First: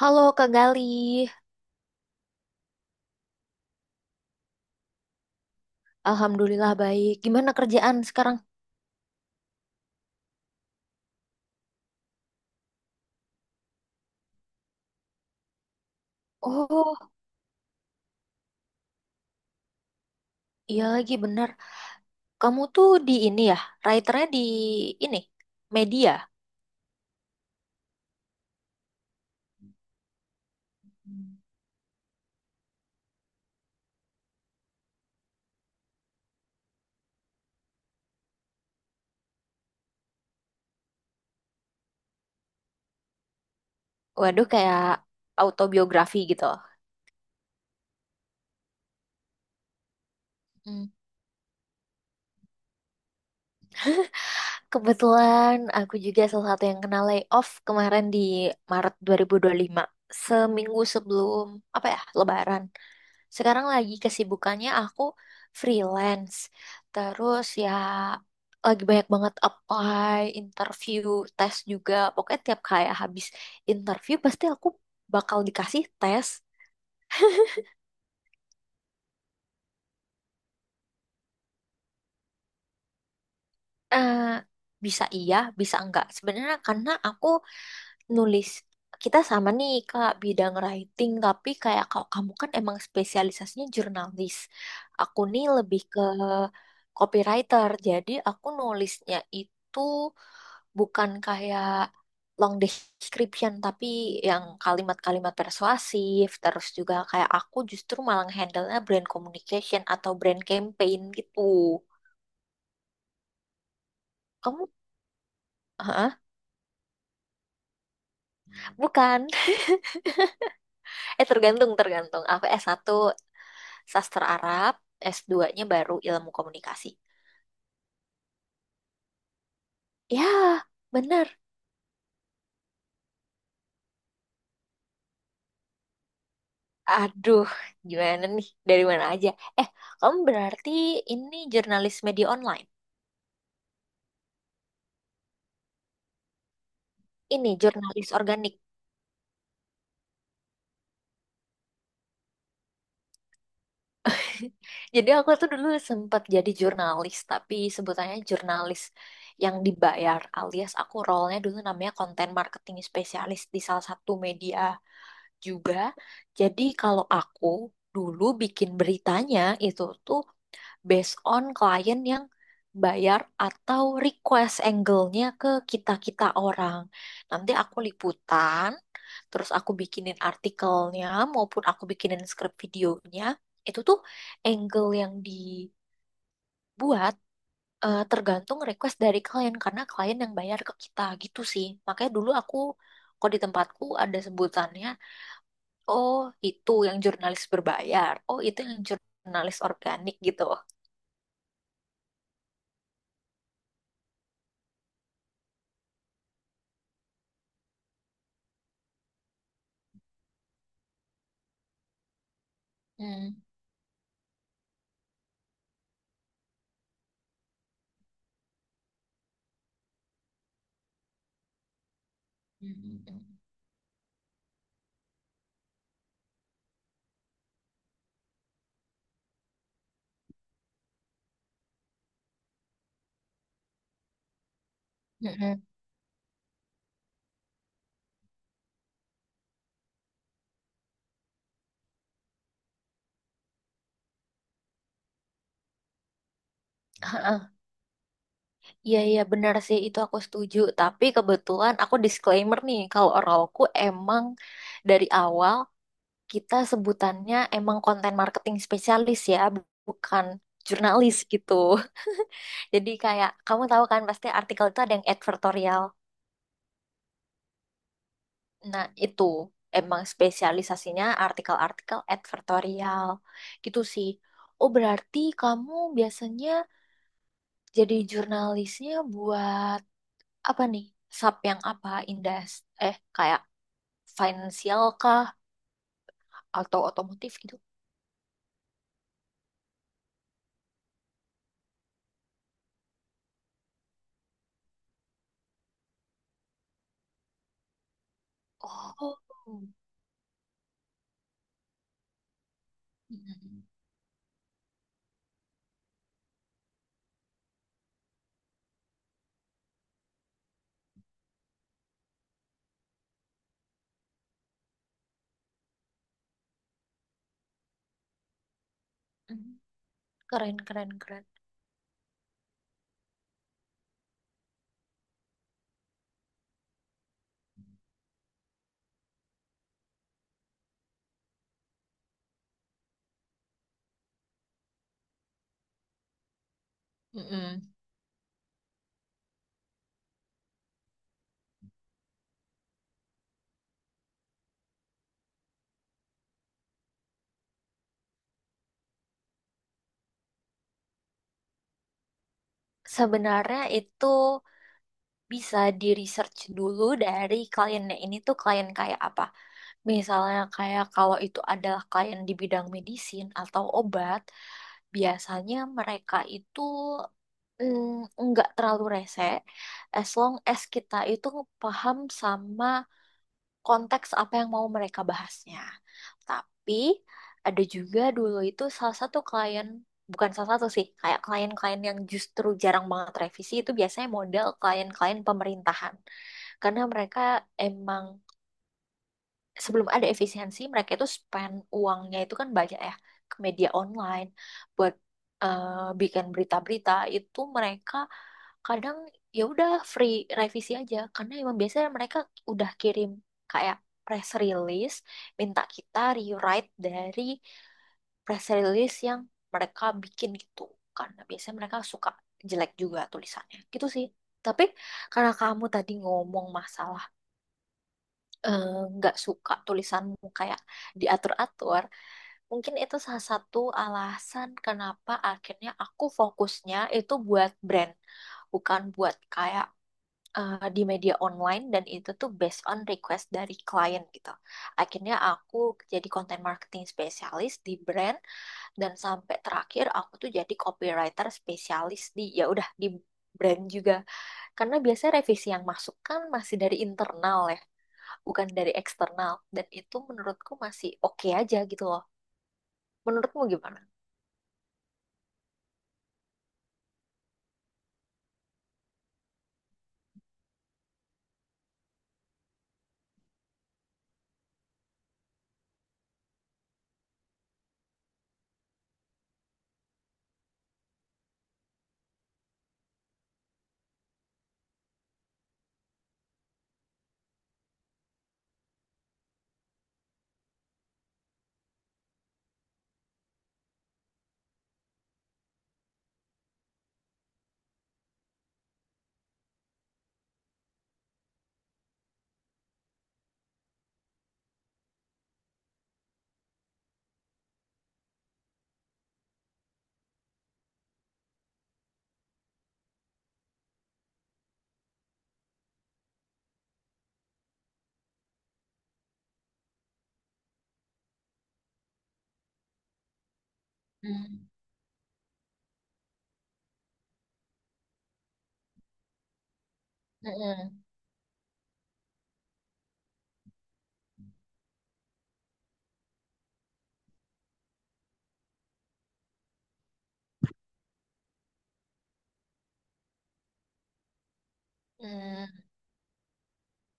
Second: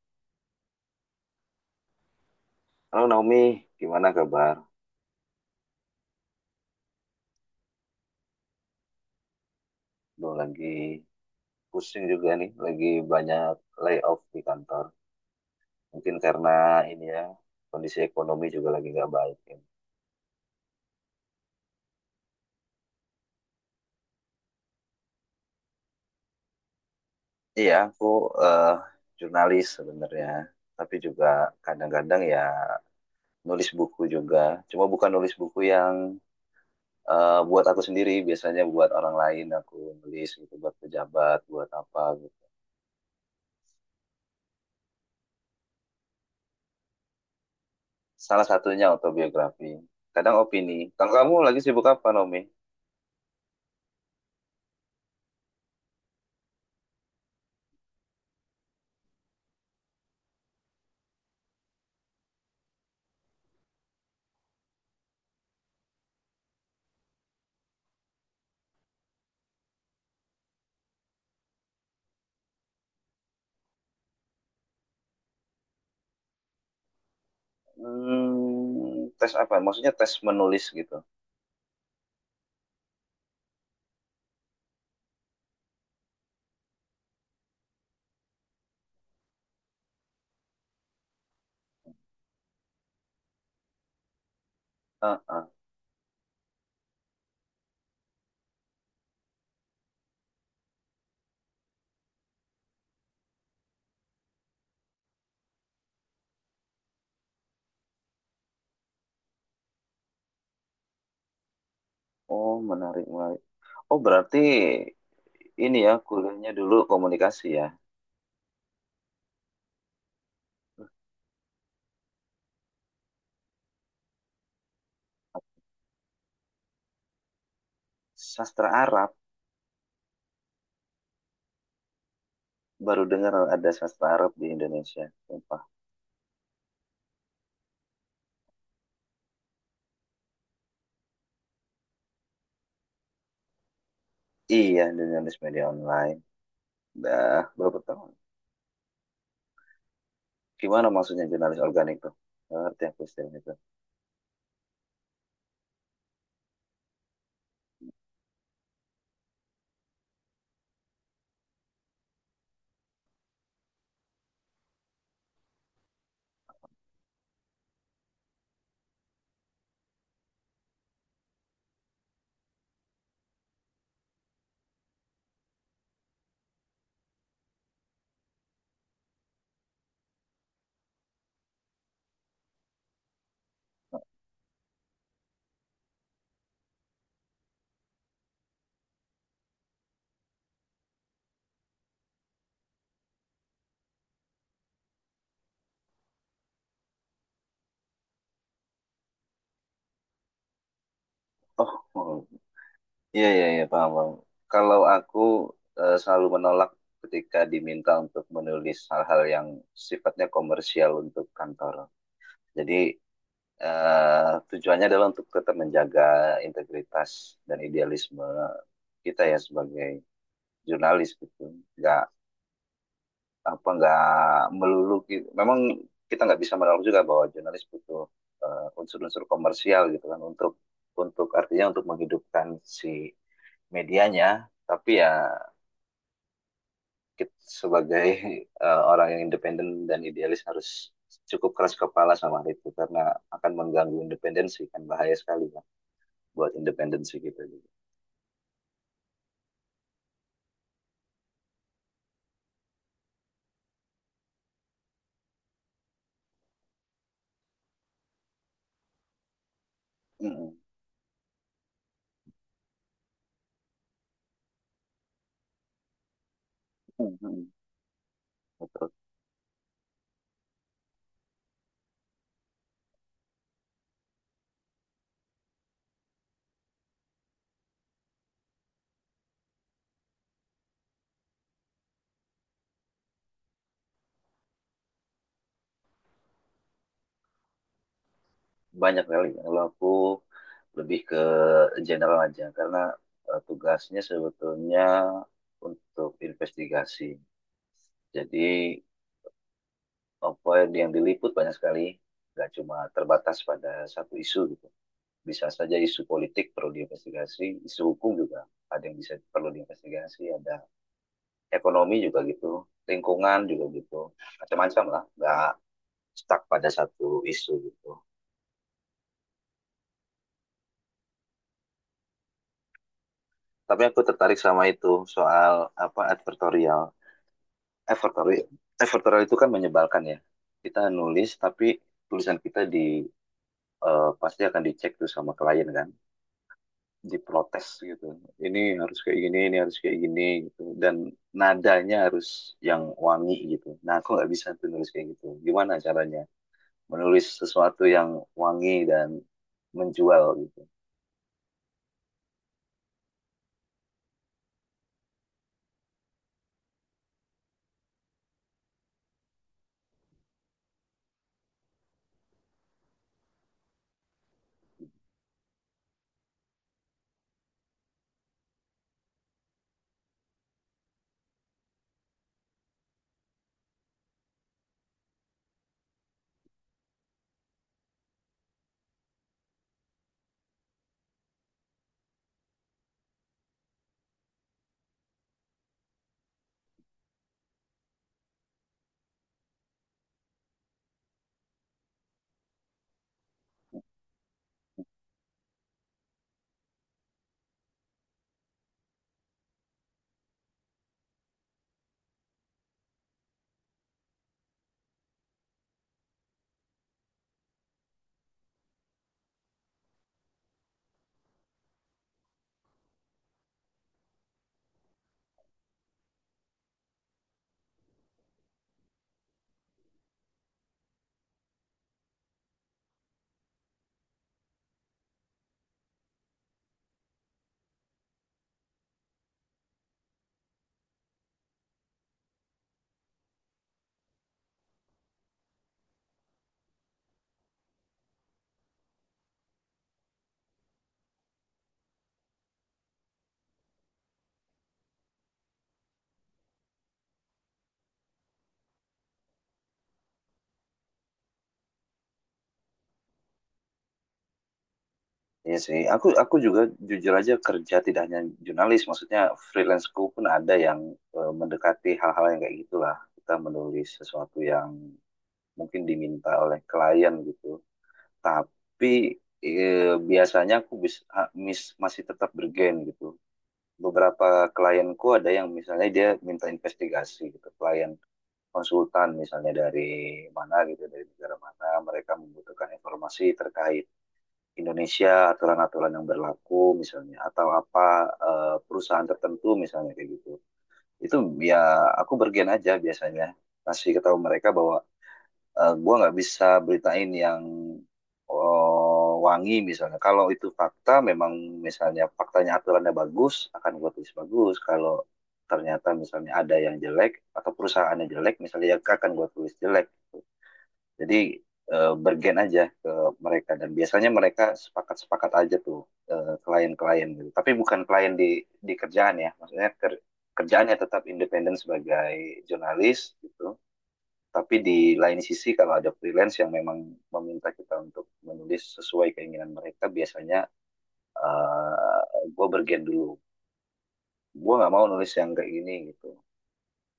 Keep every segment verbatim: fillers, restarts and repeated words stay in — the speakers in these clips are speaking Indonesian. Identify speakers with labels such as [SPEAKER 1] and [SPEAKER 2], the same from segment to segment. [SPEAKER 1] Halo Kak Gali,
[SPEAKER 2] Halo Naomi, gimana kabar?
[SPEAKER 1] alhamdulillah baik. Gimana kerjaan sekarang?
[SPEAKER 2] Lo lagi pusing juga nih, lagi banyak layoff di kantor. Mungkin karena
[SPEAKER 1] Oh,
[SPEAKER 2] ini ya, kondisi ekonomi juga lagi nggak baik, ya.
[SPEAKER 1] iya lagi benar. Kamu tuh di ini ya, writernya di ini, media.
[SPEAKER 2] Iya, aku eh, jurnalis sebenarnya, tapi juga kadang-kadang ya nulis buku juga. Cuma bukan nulis buku yang eh, buat aku sendiri, biasanya buat orang lain aku nulis gitu, buat pejabat, buat apa gitu.
[SPEAKER 1] Waduh, kayak autobiografi gitu.
[SPEAKER 2] Salah satunya autobiografi. Kadang opini.
[SPEAKER 1] Hmm.
[SPEAKER 2] Kalau kamu lagi sibuk apa, Naomi?
[SPEAKER 1] Kebetulan aku juga salah satu yang kena layoff kemarin di Maret dua ribu dua puluh lima. Seminggu sebelum, apa ya, Lebaran. Sekarang lagi kesibukannya aku freelance. Terus ya lagi banyak banget apply, interview, tes juga. Pokoknya tiap kayak habis interview pasti aku bakal dikasih tes.
[SPEAKER 2] Hmm, tes apa? Maksudnya tes menulis gitu.
[SPEAKER 1] Eh, Bisa iya, bisa enggak. Sebenarnya karena aku nulis kita sama nih Kak bidang writing, tapi kayak kalau kamu kan emang spesialisasinya jurnalis. Aku
[SPEAKER 2] Ah,
[SPEAKER 1] nih
[SPEAKER 2] ah.
[SPEAKER 1] lebih ke copywriter. Jadi aku nulisnya itu bukan kayak long description tapi yang kalimat-kalimat persuasif terus juga kayak aku justru malah handle-nya brand communication atau brand campaign gitu
[SPEAKER 2] Oh, menarik, menarik. Oh, berarti
[SPEAKER 1] kamu.
[SPEAKER 2] ini ya,
[SPEAKER 1] Hah?
[SPEAKER 2] kuliahnya dulu komunikasi ya.
[SPEAKER 1] Bukan. eh tergantung tergantung aku s satu sastra Arab, S dua nya baru ilmu komunikasi.
[SPEAKER 2] Sastra Arab,
[SPEAKER 1] Ya bener.
[SPEAKER 2] baru dengar ada sastra Arab di Indonesia. Sumpah.
[SPEAKER 1] Aduh, gimana nih dari mana aja. eh Kamu berarti ini jurnalis media online.
[SPEAKER 2] Iya, jurnalis media online. Dah
[SPEAKER 1] Ini
[SPEAKER 2] berapa
[SPEAKER 1] jurnalis
[SPEAKER 2] tahun?
[SPEAKER 1] organik.
[SPEAKER 2] Gimana maksudnya jurnalis organik tuh? Nggak ngerti aku istilah itu.
[SPEAKER 1] Jadi aku tuh dulu sempat jadi jurnalis, tapi sebutannya jurnalis yang dibayar alias aku role-nya dulu namanya content marketing spesialis di salah satu media juga. Jadi kalau aku dulu bikin beritanya itu tuh based on klien yang bayar atau request angle-nya ke kita-kita orang. Nanti aku liputan, terus aku bikinin artikelnya maupun aku bikinin skrip videonya. Itu tuh angle yang dibuat eh, tergantung request dari klien karena klien yang bayar ke kita gitu sih. Makanya dulu aku kok di tempatku ada sebutannya, oh itu yang jurnalis berbayar, oh itu yang jurnalis organik gitu.
[SPEAKER 2] Oh, oh. Iya, iya, iya, paham, paham. Kalau aku eh, selalu menolak ketika diminta untuk menulis hal-hal yang sifatnya komersial untuk kantor. Jadi,
[SPEAKER 1] Hmm.
[SPEAKER 2] eh, tujuannya adalah untuk tetap menjaga integritas dan idealisme kita ya sebagai jurnalis gitu. Nggak,
[SPEAKER 1] Hmm.
[SPEAKER 2] apa, nggak melulu gitu. Memang kita nggak bisa menolak juga bahwa jurnalis butuh eh, unsur-unsur komersial gitu kan untuk untuk artinya untuk menghidupkan si medianya, tapi ya
[SPEAKER 1] Mm-mm.
[SPEAKER 2] kita sebagai eh, orang yang independen dan idealis harus cukup keras kepala sama hal itu, karena akan mengganggu independensi kan, bahaya sekali kan buat independensi kita juga.
[SPEAKER 1] Iya iya benar sih itu aku setuju, tapi kebetulan aku disclaimer nih kalau Oralku emang dari awal kita sebutannya emang konten marketing spesialis ya, bu- bukan
[SPEAKER 2] Mm-mm.
[SPEAKER 1] jurnalis gitu. Jadi kayak kamu tahu kan pasti artikel itu ada yang advertorial,
[SPEAKER 2] Mm-mm.
[SPEAKER 1] nah
[SPEAKER 2] Betul.
[SPEAKER 1] itu emang spesialisasinya artikel-artikel advertorial gitu sih. Oh berarti kamu biasanya jadi jurnalisnya buat apa nih, sub yang apa indas, eh kayak financial kah atau otomotif gitu.
[SPEAKER 2] Banyak kali. Kalau aku lebih ke general aja, karena eh, tugasnya sebetulnya untuk investigasi. Jadi
[SPEAKER 1] Oh.
[SPEAKER 2] apa yang diliput banyak sekali, nggak cuma terbatas
[SPEAKER 1] Mm.
[SPEAKER 2] pada satu isu gitu. Bisa saja isu politik perlu diinvestigasi, isu hukum juga ada yang bisa perlu diinvestigasi, ada ekonomi juga gitu, lingkungan juga gitu, macam-macam lah, nggak stuck pada satu isu gitu.
[SPEAKER 1] Keren keren keren.
[SPEAKER 2] Tapi aku tertarik sama itu soal apa, advertorial. Advertorial, advertorial itu kan menyebalkan ya. Kita nulis tapi tulisan kita di eh, pasti akan dicek tuh sama klien kan,
[SPEAKER 1] Mm-mm.
[SPEAKER 2] diprotes gitu. Ini harus kayak gini, ini harus kayak gini gitu. Dan nadanya harus yang wangi gitu. Nah, aku nggak bisa tuh nulis kayak gitu. Gimana caranya menulis sesuatu yang wangi dan menjual gitu?
[SPEAKER 1] Sebenarnya itu bisa di research dulu dari kliennya, ini tuh klien kayak apa, misalnya kayak kalau itu adalah klien di bidang medisin atau obat biasanya mereka itu mm, nggak terlalu rese as long as kita itu paham sama konteks apa yang mau mereka bahasnya. Tapi ada juga dulu itu salah satu klien, bukan salah satu sih, kayak klien-klien yang justru jarang banget revisi itu biasanya model klien-klien pemerintahan. Karena mereka emang sebelum ada efisiensi mereka itu spend uangnya itu kan banyak ya ke media online buat eh, bikin berita-berita itu mereka kadang ya udah free revisi aja karena emang biasanya mereka udah kirim kayak press release, minta kita rewrite dari press release yang mereka bikin gitu karena biasanya mereka suka jelek juga tulisannya gitu sih. Tapi karena kamu tadi ngomong masalah eh, nggak suka tulisanmu kayak diatur-atur, mungkin itu salah satu alasan kenapa akhirnya aku fokusnya itu buat brand, bukan buat kayak eh, di media online dan itu tuh based on request dari klien gitu. Akhirnya aku jadi content marketing spesialis di brand dan sampai terakhir aku tuh jadi copywriter spesialis di ya udah di brand juga. Karena biasanya revisi yang masuk kan masih dari internal ya bukan dari eksternal dan itu menurutku masih oke aja gitu loh. Menurutmu gimana?
[SPEAKER 2] Iya sih, aku aku juga jujur aja kerja tidak hanya jurnalis, maksudnya freelanceku pun ada yang eh, mendekati hal-hal yang kayak gitulah. Kita menulis sesuatu yang mungkin diminta oleh klien gitu, tapi eh, biasanya aku bis- ha- mis- masih tetap bergen gitu. Beberapa klienku ada yang misalnya dia minta investigasi gitu, klien konsultan misalnya dari mana gitu, dari negara mana, mereka membutuhkan informasi terkait Indonesia, aturan-aturan yang berlaku misalnya, atau apa eh, perusahaan tertentu misalnya kayak gitu. Itu ya aku bergen aja biasanya, kasih tahu mereka bahwa eh, gua nggak bisa beritain yang oh, wangi misalnya. Kalau itu fakta, memang misalnya faktanya aturannya bagus, akan gue tulis bagus. Kalau ternyata misalnya ada yang jelek atau perusahaannya jelek, misalnya ya akan gue tulis jelek. Jadi eh, bergen aja ke mereka dan biasanya mereka
[SPEAKER 1] Hmm.
[SPEAKER 2] sepakat-sepakat aja tuh eh, klien-klien gitu. Tapi bukan klien di di kerjaan ya, maksudnya ker- kerjaannya
[SPEAKER 1] Mm-mm.
[SPEAKER 2] tetap independen sebagai jurnalis gitu, tapi di lain sisi kalau ada freelance yang memang meminta kita untuk menulis sesuai keinginan mereka, biasanya uh, gue bergen dulu. Gue nggak mau nulis yang
[SPEAKER 1] Mm,
[SPEAKER 2] kayak gini gitu.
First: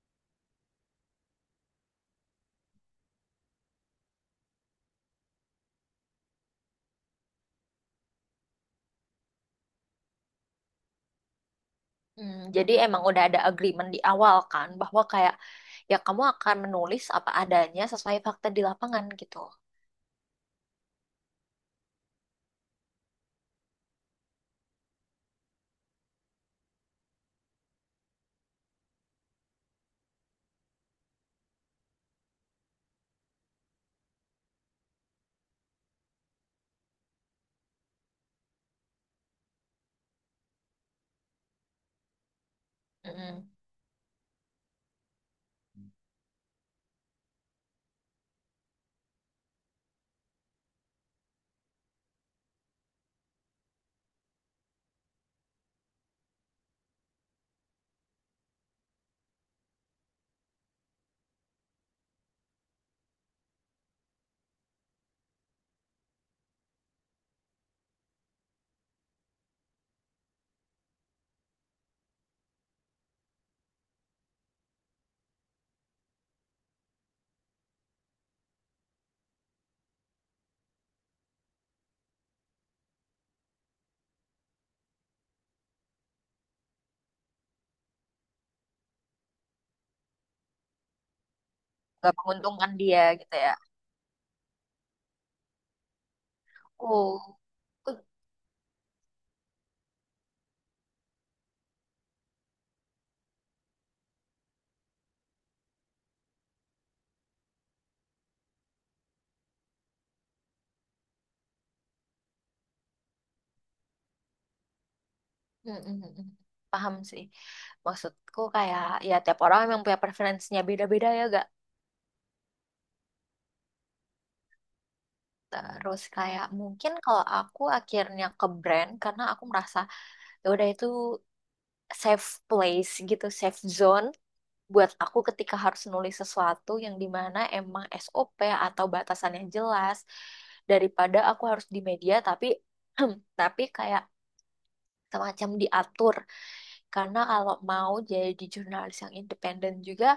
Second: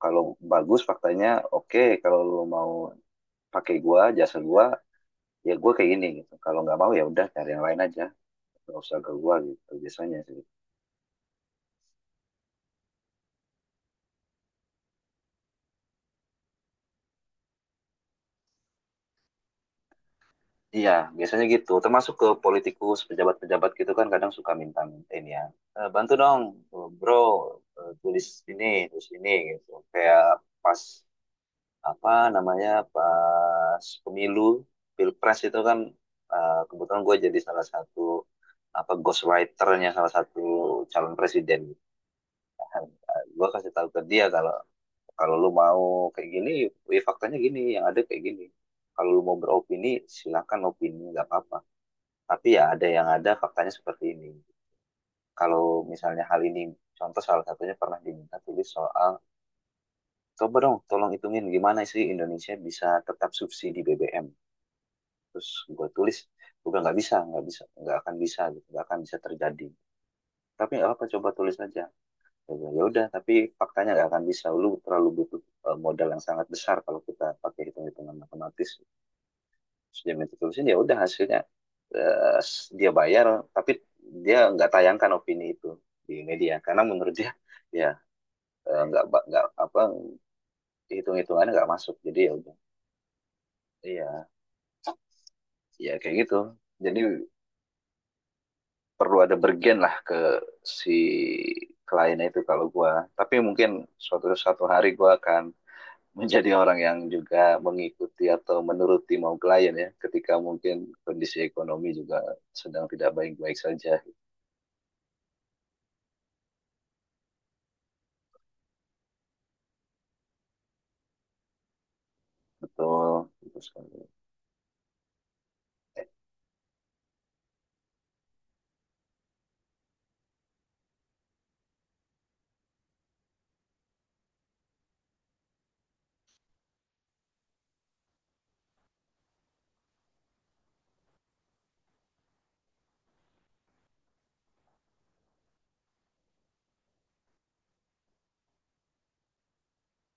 [SPEAKER 2] Kalau bagus faktanya oke, kalau lo mau pakai gue, jasa gue, ya gue kayak gini gitu. Kalau nggak mau ya udah cari yang lain aja. Nggak usah ke gue gitu biasanya sih.
[SPEAKER 1] mm. Jadi emang udah ada agreement di awal kan bahwa kayak ya kamu akan menulis apa adanya sesuai fakta di lapangan gitu.
[SPEAKER 2] Iya, biasanya gitu. Termasuk ke politikus, pejabat-pejabat gitu kan kadang suka minta-minta ini ya. "Eh, bantu dong, eh, bro, eh, tulis ini, tulis ini gitu." Kayak pas apa namanya, pas pemilu, pilpres itu kan eh, kebetulan gue jadi salah satu apa, ghostwriternya salah satu calon presiden. Gue
[SPEAKER 1] Mm-mm.
[SPEAKER 2] kasih tahu ke dia kalau kalau lu mau kayak gini, wih, faktanya gini, yang ada kayak gini. Kalau lu mau beropini, silakan opini, nggak apa-apa, tapi ya ada yang ada faktanya seperti ini. Kalau misalnya hal ini, contoh salah satunya pernah diminta tulis soal, coba dong tolong hitungin gimana sih Indonesia bisa tetap subsidi B B M. Terus gue tulis, gue bilang, nggak bisa, nggak bisa, nggak akan bisa, gitu, nggak akan bisa terjadi. Tapi nggak apa, coba tulis aja. Gua bilang, ya udah, tapi faktanya nggak akan bisa. Lu terlalu butuh eh, modal yang sangat besar kalau kita pakai hitung-hitungan matematis. Sudah minta tulisan ya udah hasilnya eh, dia bayar tapi dia nggak tayangkan opini itu di media, karena menurut dia ya eh, nggak ba- nggak apa, hitung hitungannya nggak masuk,
[SPEAKER 1] Gak
[SPEAKER 2] jadi ya udah.
[SPEAKER 1] menguntungkan dia gitu ya.
[SPEAKER 2] Iya, ya kayak gitu. Jadi
[SPEAKER 1] Oh, uh,
[SPEAKER 2] perlu ada bergen lah ke si kliennya itu kalau gua, tapi mungkin suatu suatu hari gua akan menjadi orang yang juga mengikuti atau menuruti mau klien ya, ketika mungkin kondisi ekonomi juga sedang tidak baik-baik saja.
[SPEAKER 1] mm, mm, mm. Paham sih. Maksudku kayak ya tiap orang memang punya preferensinya beda-beda ya gak?
[SPEAKER 2] Betul, betul sekali.
[SPEAKER 1] Terus kayak mungkin kalau aku akhirnya ke brand karena aku merasa ya udah itu safe place gitu, safe zone buat aku ketika harus nulis sesuatu yang dimana emang S O P atau batasannya jelas daripada aku harus di media tapi tapi kayak semacam diatur karena kalau mau jadi jurnalis yang independen juga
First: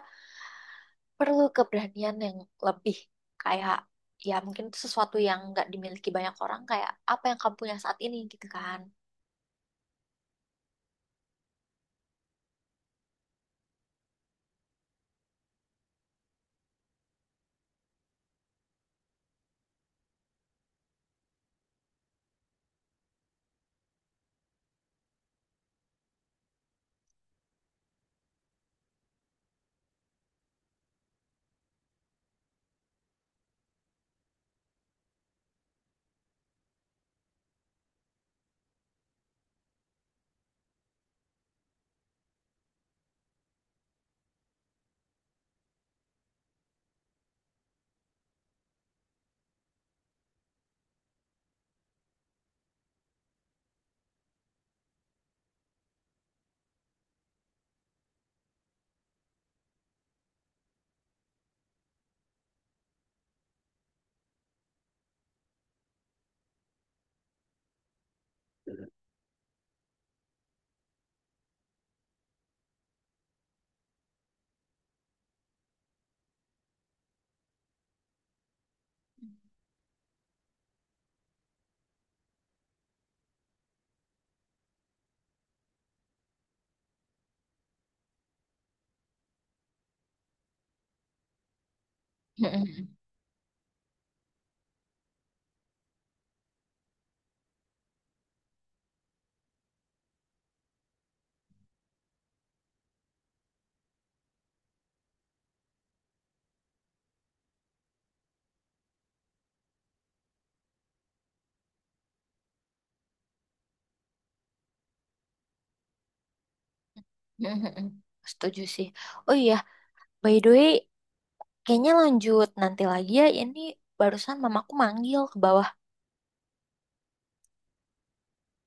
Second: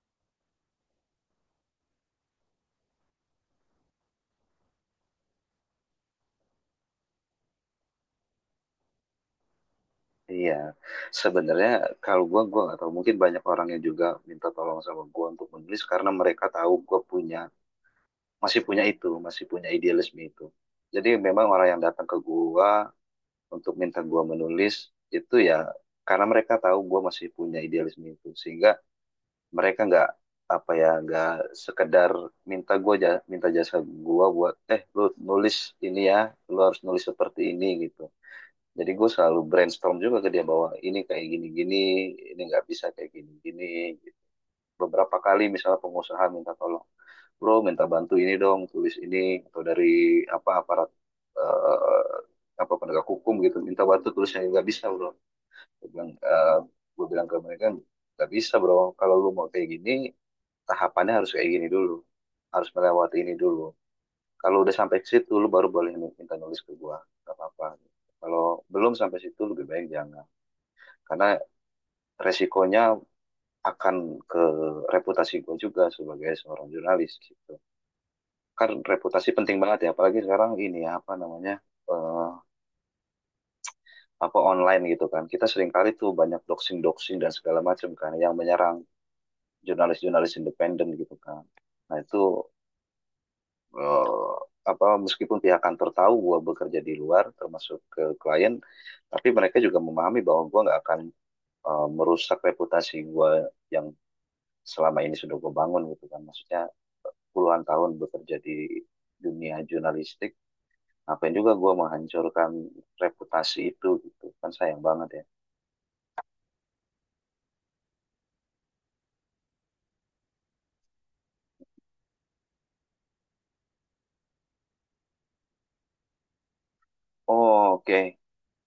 [SPEAKER 1] perlu keberanian yang lebih, kayak ya mungkin itu sesuatu yang nggak dimiliki banyak orang kayak apa yang kamu punya saat ini gitu kan.
[SPEAKER 2] Iya, sebenarnya kalau gua gua nggak tahu. Mungkin banyak orang yang juga minta tolong sama gua untuk menulis karena mereka tahu gua punya, masih punya itu, masih punya idealisme itu. Jadi memang orang yang datang ke gua untuk minta gua menulis itu ya karena mereka tahu gua masih punya idealisme itu, sehingga mereka nggak apa ya, nggak sekedar minta gua ja- minta jasa gua buat, eh, lu nulis ini ya, lu harus nulis seperti ini gitu. Jadi gue selalu brainstorm juga ke dia bahwa ini kayak gini-gini, ini nggak bisa kayak gini-gini. Beberapa kali misalnya pengusaha minta tolong, bro minta bantu ini dong, tulis ini, atau dari apa aparat eh, apa penegak hukum gitu, minta bantu tulisnya nggak bisa bro. Gue bilang, eh, gue bilang ke mereka nggak bisa bro, kalau lu mau kayak gini tahapannya harus kayak gini dulu, harus melewati ini dulu. Kalau udah sampai ke situ, lu baru boleh minta nulis ke gua, nggak apa-apa. Kalau belum sampai situ, lebih baik jangan, karena resikonya akan ke reputasi gue juga sebagai seorang jurnalis gitu kan. Reputasi penting banget ya apalagi sekarang ini ya, apa namanya, eh, apa online gitu kan, kita sering kali tuh banyak doxing doxing dan segala macam kan yang menyerang jurnalis-jurnalis independen gitu kan. Nah itu eh, apa, meskipun pihak kantor tahu gue bekerja di luar termasuk ke klien, tapi mereka juga memahami bahwa gue nggak akan eh, merusak reputasi gue yang selama ini sudah gue bangun gitu kan, maksudnya puluhan tahun bekerja di dunia jurnalistik, ngapain juga gue menghancurkan reputasi itu gitu kan, sayang banget ya.
[SPEAKER 1] Setuju sih. Oh iya, by the way, kayaknya lanjut nanti lagi ya. Ini barusan mamaku manggil ke bawah.
[SPEAKER 2] Oh oke,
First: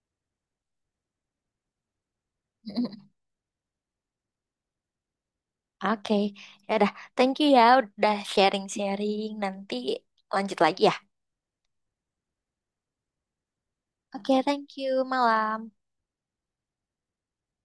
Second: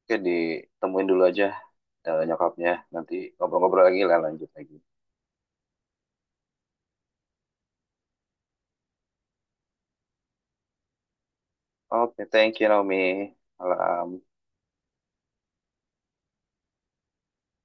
[SPEAKER 2] oke, ditemuin dulu aja eh, nyokapnya, nanti ngobrol-ngobrol lagi lah, lanjut lagi.
[SPEAKER 1] Oke, ya udah. Thank you ya udah sharing-sharing. Nanti lanjut lagi ya.
[SPEAKER 2] Oke, thank you Naomi, malam.
[SPEAKER 1] Oke, thank you. Malam.